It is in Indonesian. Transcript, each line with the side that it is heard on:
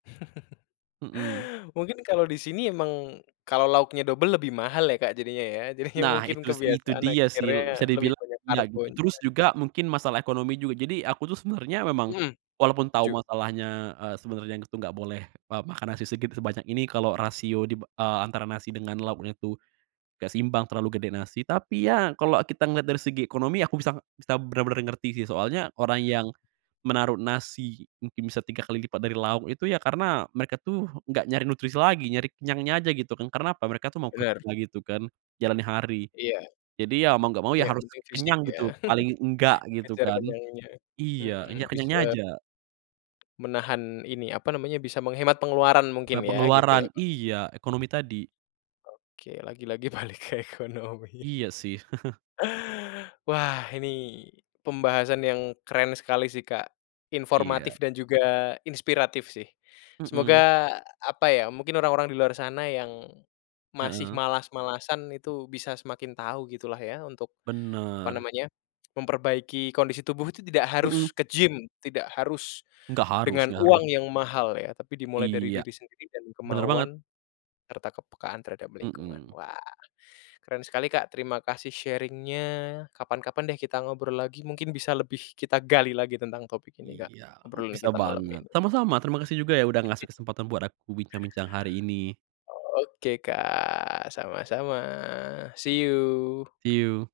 right: Mhm.
left: Mungkin kalau di sini emang kalau lauknya double lebih mahal ya, Kak jadinya ya. Jadinya
right: Nah
left: mungkin
right: itu sih itu
left: kebiasaan
right: dia sih,
left: akhirnya
right: bisa
left: lebih
right: dibilang
left: banyak
right: ya gitu,
left: karbonya.
right: terus juga mungkin masalah ekonomi juga. Jadi, aku tuh sebenernya memang,
left: Mhm.
right: walaupun tau
left: Setuju.
right: masalahnya, eee, sebenernya yang itu gak boleh, eee, makan nasi segitu sebanyak ini kalo rasio dib eee, antara nasi dengan lauknya tuh gak seimbang, terlalu gede nasi. Tapi ya kalo kita ngeliat dari segi ekonomi, aku bisa bisa bener-bener ngerti sih. Soalnya orang yang menaruh nasi, mungkin bisa 3 kali lipat dari lauk itu ya karena mereka tuh gak nyari nutrisi lagi, nyari kenyangnya aja gitu kan. Karena apa? Mereka tuh mau
left: Benar.
right: kerja gitu kan, jalani hari.
left: Iya.
right: Jadi, ya mau gak mau
left: Iya,
right: ya harus
left: penting fisik
right: kenyang
left: ya.
right: gitu, paling enggak gitu
left: Dikejar
right: kan.
left: kenyangnya.
right: Iya, hanya
left: Mhm,
right: kenyangnya
left: bisa
right: aja.
left: menahan ini, apa namanya, bisa menghemat pengeluaran mungkin
right: Eee,
left: ya, gitu ya.
right: pengeluaran iya, ekonomi tadi.
left: Oke, lagi-lagi balik ke ekonomi.
right: Iya, sih.
left: Wah ini pembahasan yang keren sekali sih, Kak. Informatif
right: Iya.
left: dan juga inspiratif sih.
right: Mhm.
left: Semoga apa ya, mungkin orang-orang di luar sana yang masih
right: Heeh.
left: malas-malasan itu bisa semakin tahu gitulah ya untuk apa
right: Bener.
left: namanya, memperbaiki kondisi tubuh itu tidak
right: Mhm.
left: harus ke gym, tidak harus
right: Nggak harus
left: dengan
right: nggak harus.
left: uang yang mahal ya, tapi dimulai dari
right: Iya,
left: diri sendiri dan
right: bener banget.
left: kemauan, serta kepekaan terhadap lingkungan.
right: Mhm.
left: Wah keren sekali Kak, terima kasih sharing-nya, kapan-kapan deh kita ngobrol lagi, mungkin bisa lebih kita gali lagi tentang topik ini, Kak.
right: Iya,
left: Obrolan
right: bisa
left: kita malam
right: banget.
left: ini.
right: Sama-sama, terima kasih juga ya udah ngasih kesempatan buat aku bincang-bincang hari ini.
left: Oke, Kak. Sama-sama, see you.
right: See you.